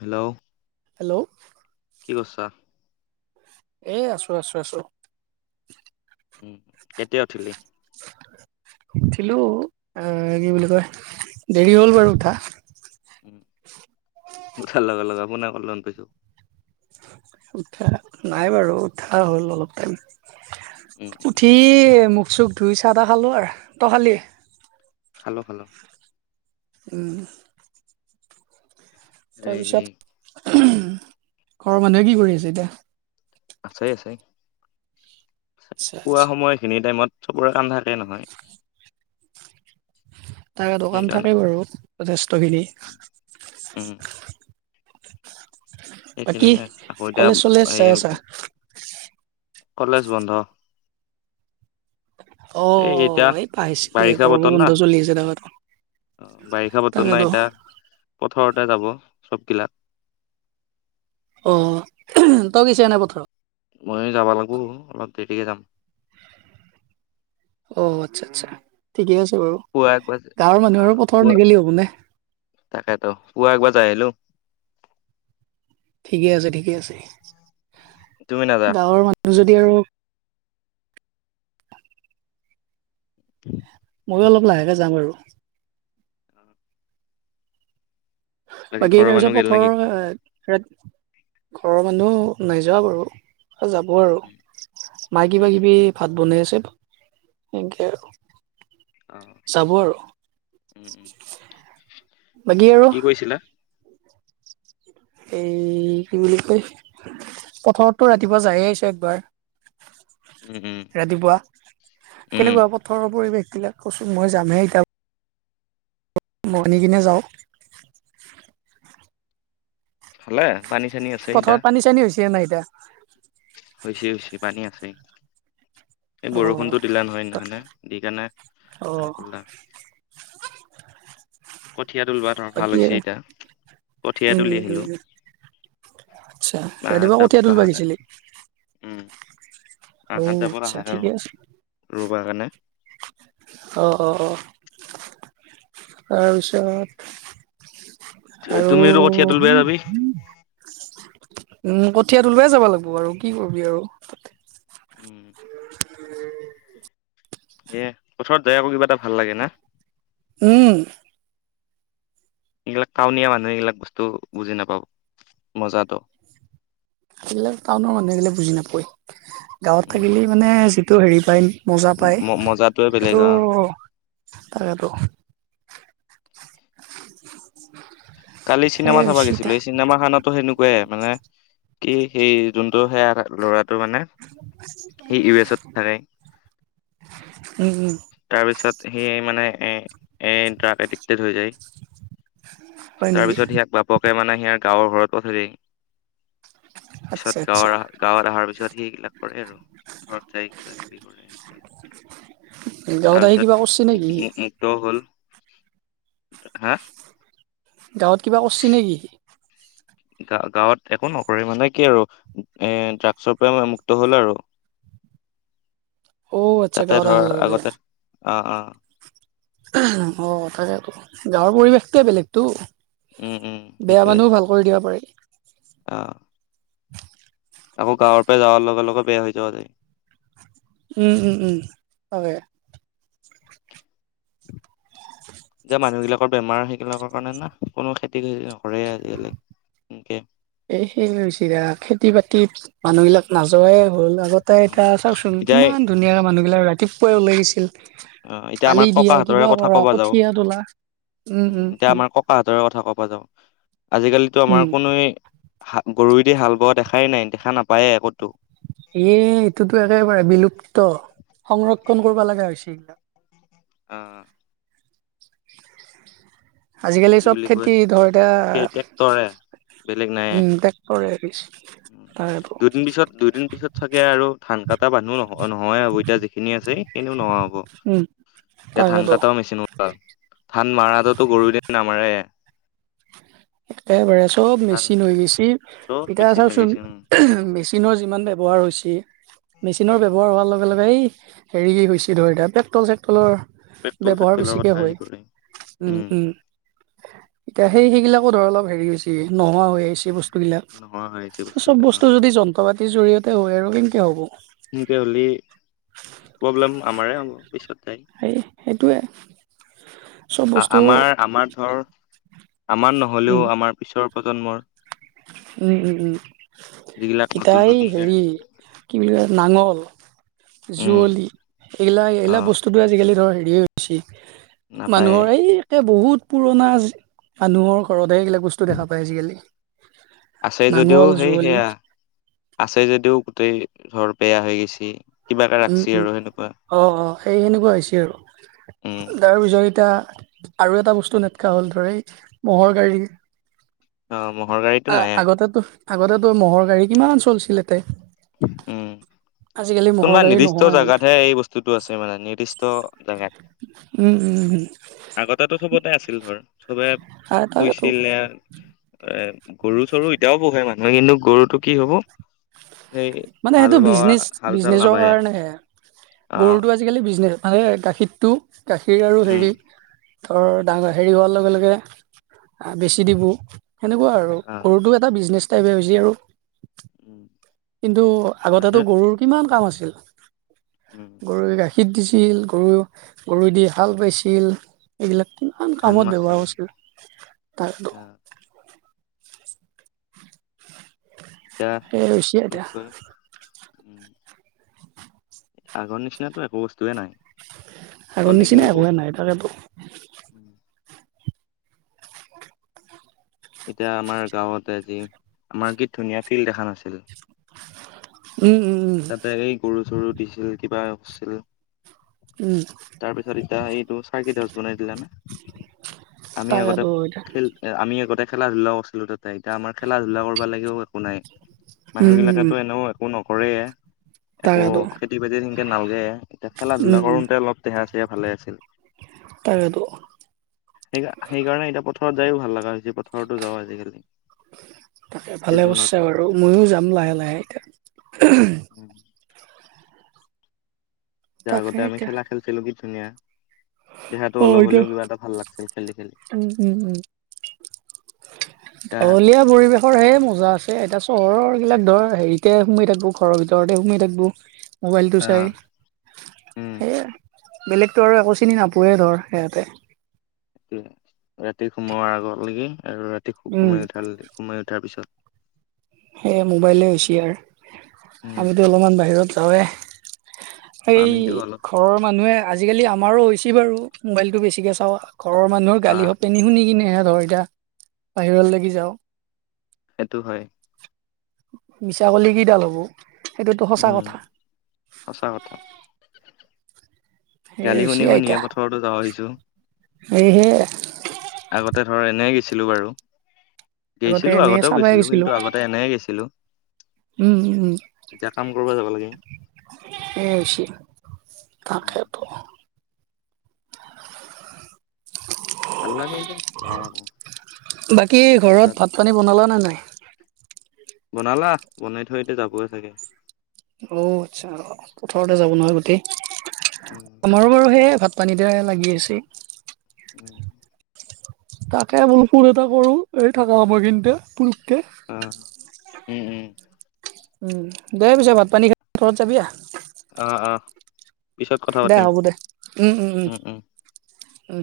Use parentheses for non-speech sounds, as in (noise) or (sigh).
Hello hello কি কৰিছা? এই আছো আছো আছো। উম, কেতিয়া উঠিলি? উঠিলো এহ কি বুলি কয় দেৰি হ'ল বাৰু উঠা। উঠাৰ লগে লগে ফোনে কল যেন পাইছো। উঠা নাই বাৰু উঠা হ'ল অলপ টাইম। উম, উম, উঠি মুখ চুখ ধুই চাহ তাহ খালোঁ আৰু ত খালি। খালো খালো। উম, এই তাৰপিছত ঘৰৰ মানুহে কি কৰি আছে এতিয়া? আছে আছে আচ্ছা পুৱা আচ্ছা সময় সেইখিনি টাইমত চবৰে কাম থাকে নহয়। তাকেটো কাম সেইকাৰণে থাকে বাৰু যথেষ্ট খিনি। উম, এইখিনিয়ে আকৌ এতিয়া কলেজ চলেজ এই চাই আছা কলেজ বন্ধ। অ এই এতিয়া অ এই পাইছিলোয়ে এই বাৰিষা গৰম বতৰ না বন্ধ চলি আছে নহয়। অ বাৰিষা বতৰ নাই এতিয়া পথাৰতে যাব চব বিলাক। অ তই গৈছে নাই পথাৰত। ময়ো যাব লাগব অলপ দেৰিকে যাম। অ আৎচ্ছা আৎচ্ছা ঠিকে আছে বাৰু পুৱা একবাৰ গাঁৱৰ মানুহ আৰু অ', পথাৰত পুৱা নেগেলে হ'ব নে। তাকেতো পুৱা একবাৰ যাই আহিলো। ঠিকে আছে ঠিকে আছে তুমি নাযা গাঁৱৰ মানুহ যদি আৰু (unintelligible) মইয়ো অলপ লাহেকে যাম আৰু। বাকী ঘৰৰ তাৰপিছত মানুহ গেল নেকি? পথাৰৰ এ ই ঘৰৰ মানুহ নাযোৱা বাৰু যাব আৰু। উম, মাই উম, কিবা উম, কিবি ভাত বনাই আছে সেনেকে আৰু। অঁ, যাব আৰু উম উম। বাকী আৰু। কি কৈছিলা এই কি বুলি কয় পথাৰততো ৰাতিপুৱা যায়ে আহিচো একবাৰ। উম উম ৰাতিপুৱা উম কেনেকুৱা পথাৰৰ পৰিৱেশ বিলাক। কচোন মই যামহে এতিয়া। মনি কিনে যাওঁ। খালে? পানী চানী আছে এতিয়া পথাৰত পানী চানী হৈছে নাই এতিয়া? হৈছে হৈছে পানী আছে। এই অ বৰষুণতো দিলে নহয় সেইদিনাখনে দি অ কেনে। কঠীয়া তুলিব ধৰা ভাল বাকী হৈছে এতিয়া কঠীয়া উম তুলি উম আহিলো। উম, আচ্ছা মাহত ৰাতিপুৱা যাব কঠীয়া তুলিব আহা কাৰণে আহিছিলি। উম মাহঁত যাব আচ্ছা নহয় আৰু ঠিকে আছে ৰুব কাৰণে। অ অ অ আৰামচে কৰা। আৰু তুমিতো কঠীয়া তুলিব যাবি উম, কঠিয়াত তুলবৈ যাব লাগিব আৰু কি কৰিবি আৰু। উম। এ পথাৰৰত যায় আকৌ কিবা এটা ভাল লাগে না। উম। এইবিলাক কাউনীয়া মানুহ এইবিলাক বস্তু বুজি নাপাব মজাতটো। টাউনৰ মানুহেগিলে বুজি নাপায় গাঁৱত উম থাকিলেই মানে যিটো হেৰি পায়। মজা পায় ম মজাটোৱে বেলেগ সেইটো অ তাকেতটো। কালি সেই চিনেমা চাব গৈছিলো চিতা এই চিনেমা খনতো সেনেকুৱা মানে কি সেই যোনটো সেয়া ল'ৰা মানে সি ইউ এছত থাকে। উম উম তাৰ পিছত সি মানে এ এ ড্ৰাগ এডিক্টেড হৈ যায়। হয় তাৰ নেকি পিছত সিয়াক বাপকে মানে সিয়াৰ গাঁৱৰ ঘৰত পঠাই দি। আচ্ছা তাৰপিছত আচ্ছা গাঁৱৰ অহা গাঁৱত অহাৰ পিছত সেই গিলাক কৰে আৰু পথাৰত যাই কিবা কিবি কৰে এনেকে গাঁৱত আহি কিবা কৰিছে নেকি সি? ত হ'ল হা? গাঁৱত কিবা কৰিছে নেকি সি? গা গাঁৱত একো নকৰে মানে কি আৰু এ ড্ৰাগছৰ পৰা মুক্ত হ'ল আৰু। অ আচ্ছা তাতে গাঁৱত অহাৰ ধৰ লগে লগে আগতে অ অ। অ তাকেইেতো গাঁৱৰ পৰিৱেশটোৱে বেলেগতো উম উম বেয়া মানুহও ভাল কৰি দিব পাৰি। অঁ। আকৌ গাঁৱৰ পৰা যাৱাৰ লগে লগে বেয়া হৈ যোৱা যায় উম উম উম হয় যে মানুহ বিলাকৰ বেমাৰ সেইগিলাকৰ কাৰণে না কোনো খেতি খেতি নকৰে আজি-কালি সেনেকে এই সেই হৈছে (unintelligible) খেতি বাতিত মানুহ বিলাক নাযোৱাই হ'ল আগত তাই উম এতা চাওঁকচোন এতিয়া কিমান ধুনীয়া মানুহগিলাক ৰাতিপুৱাই ওলাই গৈছিল। অ এতিয়া আমাৰ আলি দিয়া ককাহঁতৰে কিবা কথা কৰা কবা যাওঁ কঠীয়া তোলা উম উম উম। আ হাতৰ কথা কবা যাওঁ আজি-কালিটো আমাৰ উম কোনোৱে হা গৰুৱেদি হাল বোৱা দেখাই নাই দেখা নাপায়ে কতো এ এইটোতো একেবাৰে বিলুপ্ত সংৰক্ষণ কৰিব লগা হৈছে এইবিলাক। অ আজি-কালি চব খেতি ধৰ এতিয়া তৰে উ টেক্টৰেইচ তাৰে- দুদিন পিছত দুদিন পিছত চাগে আৰু ধান কাটা মানুহ নহ নহয় হ'ব এতিয়া যিখিনি আছে সেইখিনিও নহোৱা হ'ব। উম এতিয়া ধান তাকেতো কাটাও মেচিন ওলাল ধান মাৰটোতো গৰু দি নামাৰে। একেবাৰে চব ধান মেচিন হৈ গৈছে চব এতিয়া মেচিন চাওকচোন লাগিছে উম মেচিনৰ যিমান ব্যৱহাৰ হৈছে মেচিনৰ উম ব্যৱহাৰ হোৱাৰ লগে লগে এই হেৰি কি গৈছে ধৰ এতিয়া পেক্ট'ল চেকট্ৰলৰ পেট্ৰল ব্যৱহাৰ চেট্ৰলৰ বেছিকে কথা আহি হয় পৰে উম উম। এতিয়া সেই সেই গিলাকো ধৰ অলপ হেৰি হৈছে নোহোৱা হৈ আহিছে। বস্তুবিলাক নোহোৱা হৈ আহিছে চব বস্তুবিলাক অ বস্তু যদি যন্ত্ৰ পাতিৰ জৰিয়তে হয় আৰু কেনেকে হ'ব। সেনেকে হ'লে প্ৰব্লেম আমাৰে হ'ব পিছত তাই সেই সেইটোৱে। চব আ বস্তু আমাৰ আমাৰ ধৰ আমাৰ উম নহলেও আমাৰ পিছৰ প্ৰজন্মৰ উম উম উম যিগিলাক ইটা নতুন এই নতুনকে হেৰি কি বুলি কয় নাঙল উম যুঁৱলি এইগিলা অ এইগিলা বস্তু- টোতো আজি-কালি ধৰ হেৰিয়ে হৈছে নাপায়ে মানুহৰ এই এতিয়া বহুত পুৰণা মানুহৰ ঘৰতহে এইগিলাক বস্তু দেখা পায় আজি-কালি। আছে যদিও নাঙল সেই যুঁৱলি সেয়া আছে যদিও গোটেই ধৰ বেয়া হৈ গৈছে। উম উম অ অ সেই সেনেকুৱা হৈছে উম আৰু তাৰ পিছত এতিয়া আৰু এটা বস্তু নেটকা হ'ল ধৰ এই ম'হৰ গাড়ী অ ম'হৰ গাড়ীটো আ নাই আগতে তো আগতে তো মহ'ৰ গাড়ী কিমান চলিছিল এতে উম আজি-কালি মহ কোনোবা নিৰ্দিষ্ট জেগাতহে এই বস্তুটো আছে মানে নিৰ্দিষ্ট জাগাত। উম উম উম আগতেতো চবতে আছিল ধৰ চবে আৰু তাকেতো পুইছিলে এ গৰু চৰু এতিয়াও পোহে মানুহে কিন্তু গৰুটো কি হ'ব সেই মানে হাল সেইটো বাৱা বিজনেছ হাল চাল বিজনেচৰ নাবায়ে কাৰণেহে অ গৰুটো আজি- আজি-কালি বিজনেছ মানে গাখীৰটো গাখীৰ আৰু উম হেৰি ধৰ ডাঙৰ হেৰি হোৱাৰ লগে লগে উম বেচি দিবো সেনেকুৱা আৰু অ গৰুটো এ- টা বিজনেছ টাইপে হৈছে আৰু। উম কিন্তু আগতে তো মানুহে গৰুৰ কিমান কাম আছিল উম গৰুৰ গা- খীত দিছিল গৰু গৰুৱে দি হাল বাইছিল। এইগিলাক কিমান ধান কামত ব্যৱহাৰ নাছিল হৈছিল। তাৰ আহ এতিয়া, সেই হৈছে কি এতিয়া কৰিম? উম! আগৰ নিচিনাতো একো বস্তুৱেই নাই। আগৰ ক'লে কি নিচিনা হ'ব একোৱে নাই তাকেইটো। এতিয়া আমাৰ গাঁৱত আজি আমাৰ কি ধুনীয়া ফিল্ড এখন আছিল। উম, উম, উম তাতে এই গৰু, চৰু দিছিল, কিবা হৈছিল উম, তাৰ পিছত এতিয়া এইটো চাৰকিডছ বনাই দিলান! আমি আগতে তাকেতো এতিয়া খেল এ আমি আগতে খেলা-ধূলাও কৰিছিলো তাতে, এতিয়া আমাৰ খেলা-ধূলা কৰিবলেকেও একো নাই। মানুহ উম উম উম বিলাকেতো এনেও একো নকৰেই। আকৌ তাকেতো খেতি-বাতি সেনেকে নালগে, এতিয়া খেলা-ধূলা উম কৰোতে অলপ দেহা-চেহা ভালে আছিল। তাকেটো। সেই সেইকাৰণে এতিয়া পথাৰত যায়ও ভাল লগা হৈছে। পথাৰতো যাওঁ আজিকালি তাকে, ভালে ছিজনত কৰিছা বাৰু। আৰু ময়ো যাম লাহে লাহে এতিয়া। উম! এতিয়া তাকে আগতে আমি এতিয়া খেলা খেলছিলো কি ধুনীয়া। দেহাটো অ অলপ এতিয়া হলেও কিবা এটা ভাল লাগছিল খেলি, খেলি। উম উম উম (unintelligible) এতিয়া পৰিৱেশৰ হে মজা আছে, এতিয়া চহৰৰ বিলাক ধৰ হেৰিতে সোমাই থাকব ঘৰৰ ভিতৰতে সোমাই থাকব। মোবাইলটো চাই, আহ উম সেয়াই বেলেগটো আৰু একো চিনি নাপায়। সেয়ে ধৰ সিহঁতে ৰাতি সোমোৱাৰ আগলকে, আৰু ৰা দেখোঁ উম, সোমাই উঠাল, সোমাই উঠাৰ পিছত। সেয়ে মোবাইলেই হৈছে আৰু। উম আমিতো অলপমান বাহিৰত যাওঁৱেই। সেই আমিতো অলপ ঘৰৰ মানুহে-আজিকালি আমাৰো হৈছে বাৰু মোবাইলটো বেছিকৈ চাওঁ, ঘৰৰ মানুহেও আহ গালি সপে শুনি, শুনি কিনেহে ধৰ এতিয়া বাহিৰৰ লেকি যাওঁ। সেইটো হয়। মিছাকলে কিডাল হ'ব। সেইটোতো সঁচা উম, কথা। সঁচা কথা। সেই গালি হৈছে শুনি, আইতা, শুনিয়ে পথাৰতো যৱা হৈছোঁ। এই সেইয়া আগতে ধৰ, এনে গেইছিলো বাৰু! আগতে গেইছিলো এনেই আগতেও চাবাই গৈছিলো গৈছিলোঁ। কিন্তু আগত এনেই গেইছিলোঁ। উম, উম, কৰিব যাব লাগে এই হেইছে, উম তাকেতো। ভাল লাগে যে, যাই আহো। বাকী, ঘৰত ভাত-পানী বনালা নে নাই? বনালা, বনাই থৈ এতিয়া যাবই চাগে। অ আচ্ছা, পথাৰতে যাব নহয় গোটেই। উম আমাৰো বাৰু সেয়ে ভাত পানীতে লাগি আছে। উম! তাকে বোলো ফোন এটা কৰো, এনে থাকা সময়খিনিতে। অ উম উম কি? দে পিচে ভাত পানী খাই ঘৰত যাবি আহহ। অ অ পিছত কথা দে পাতিম হ'ব দে। উম উম উম।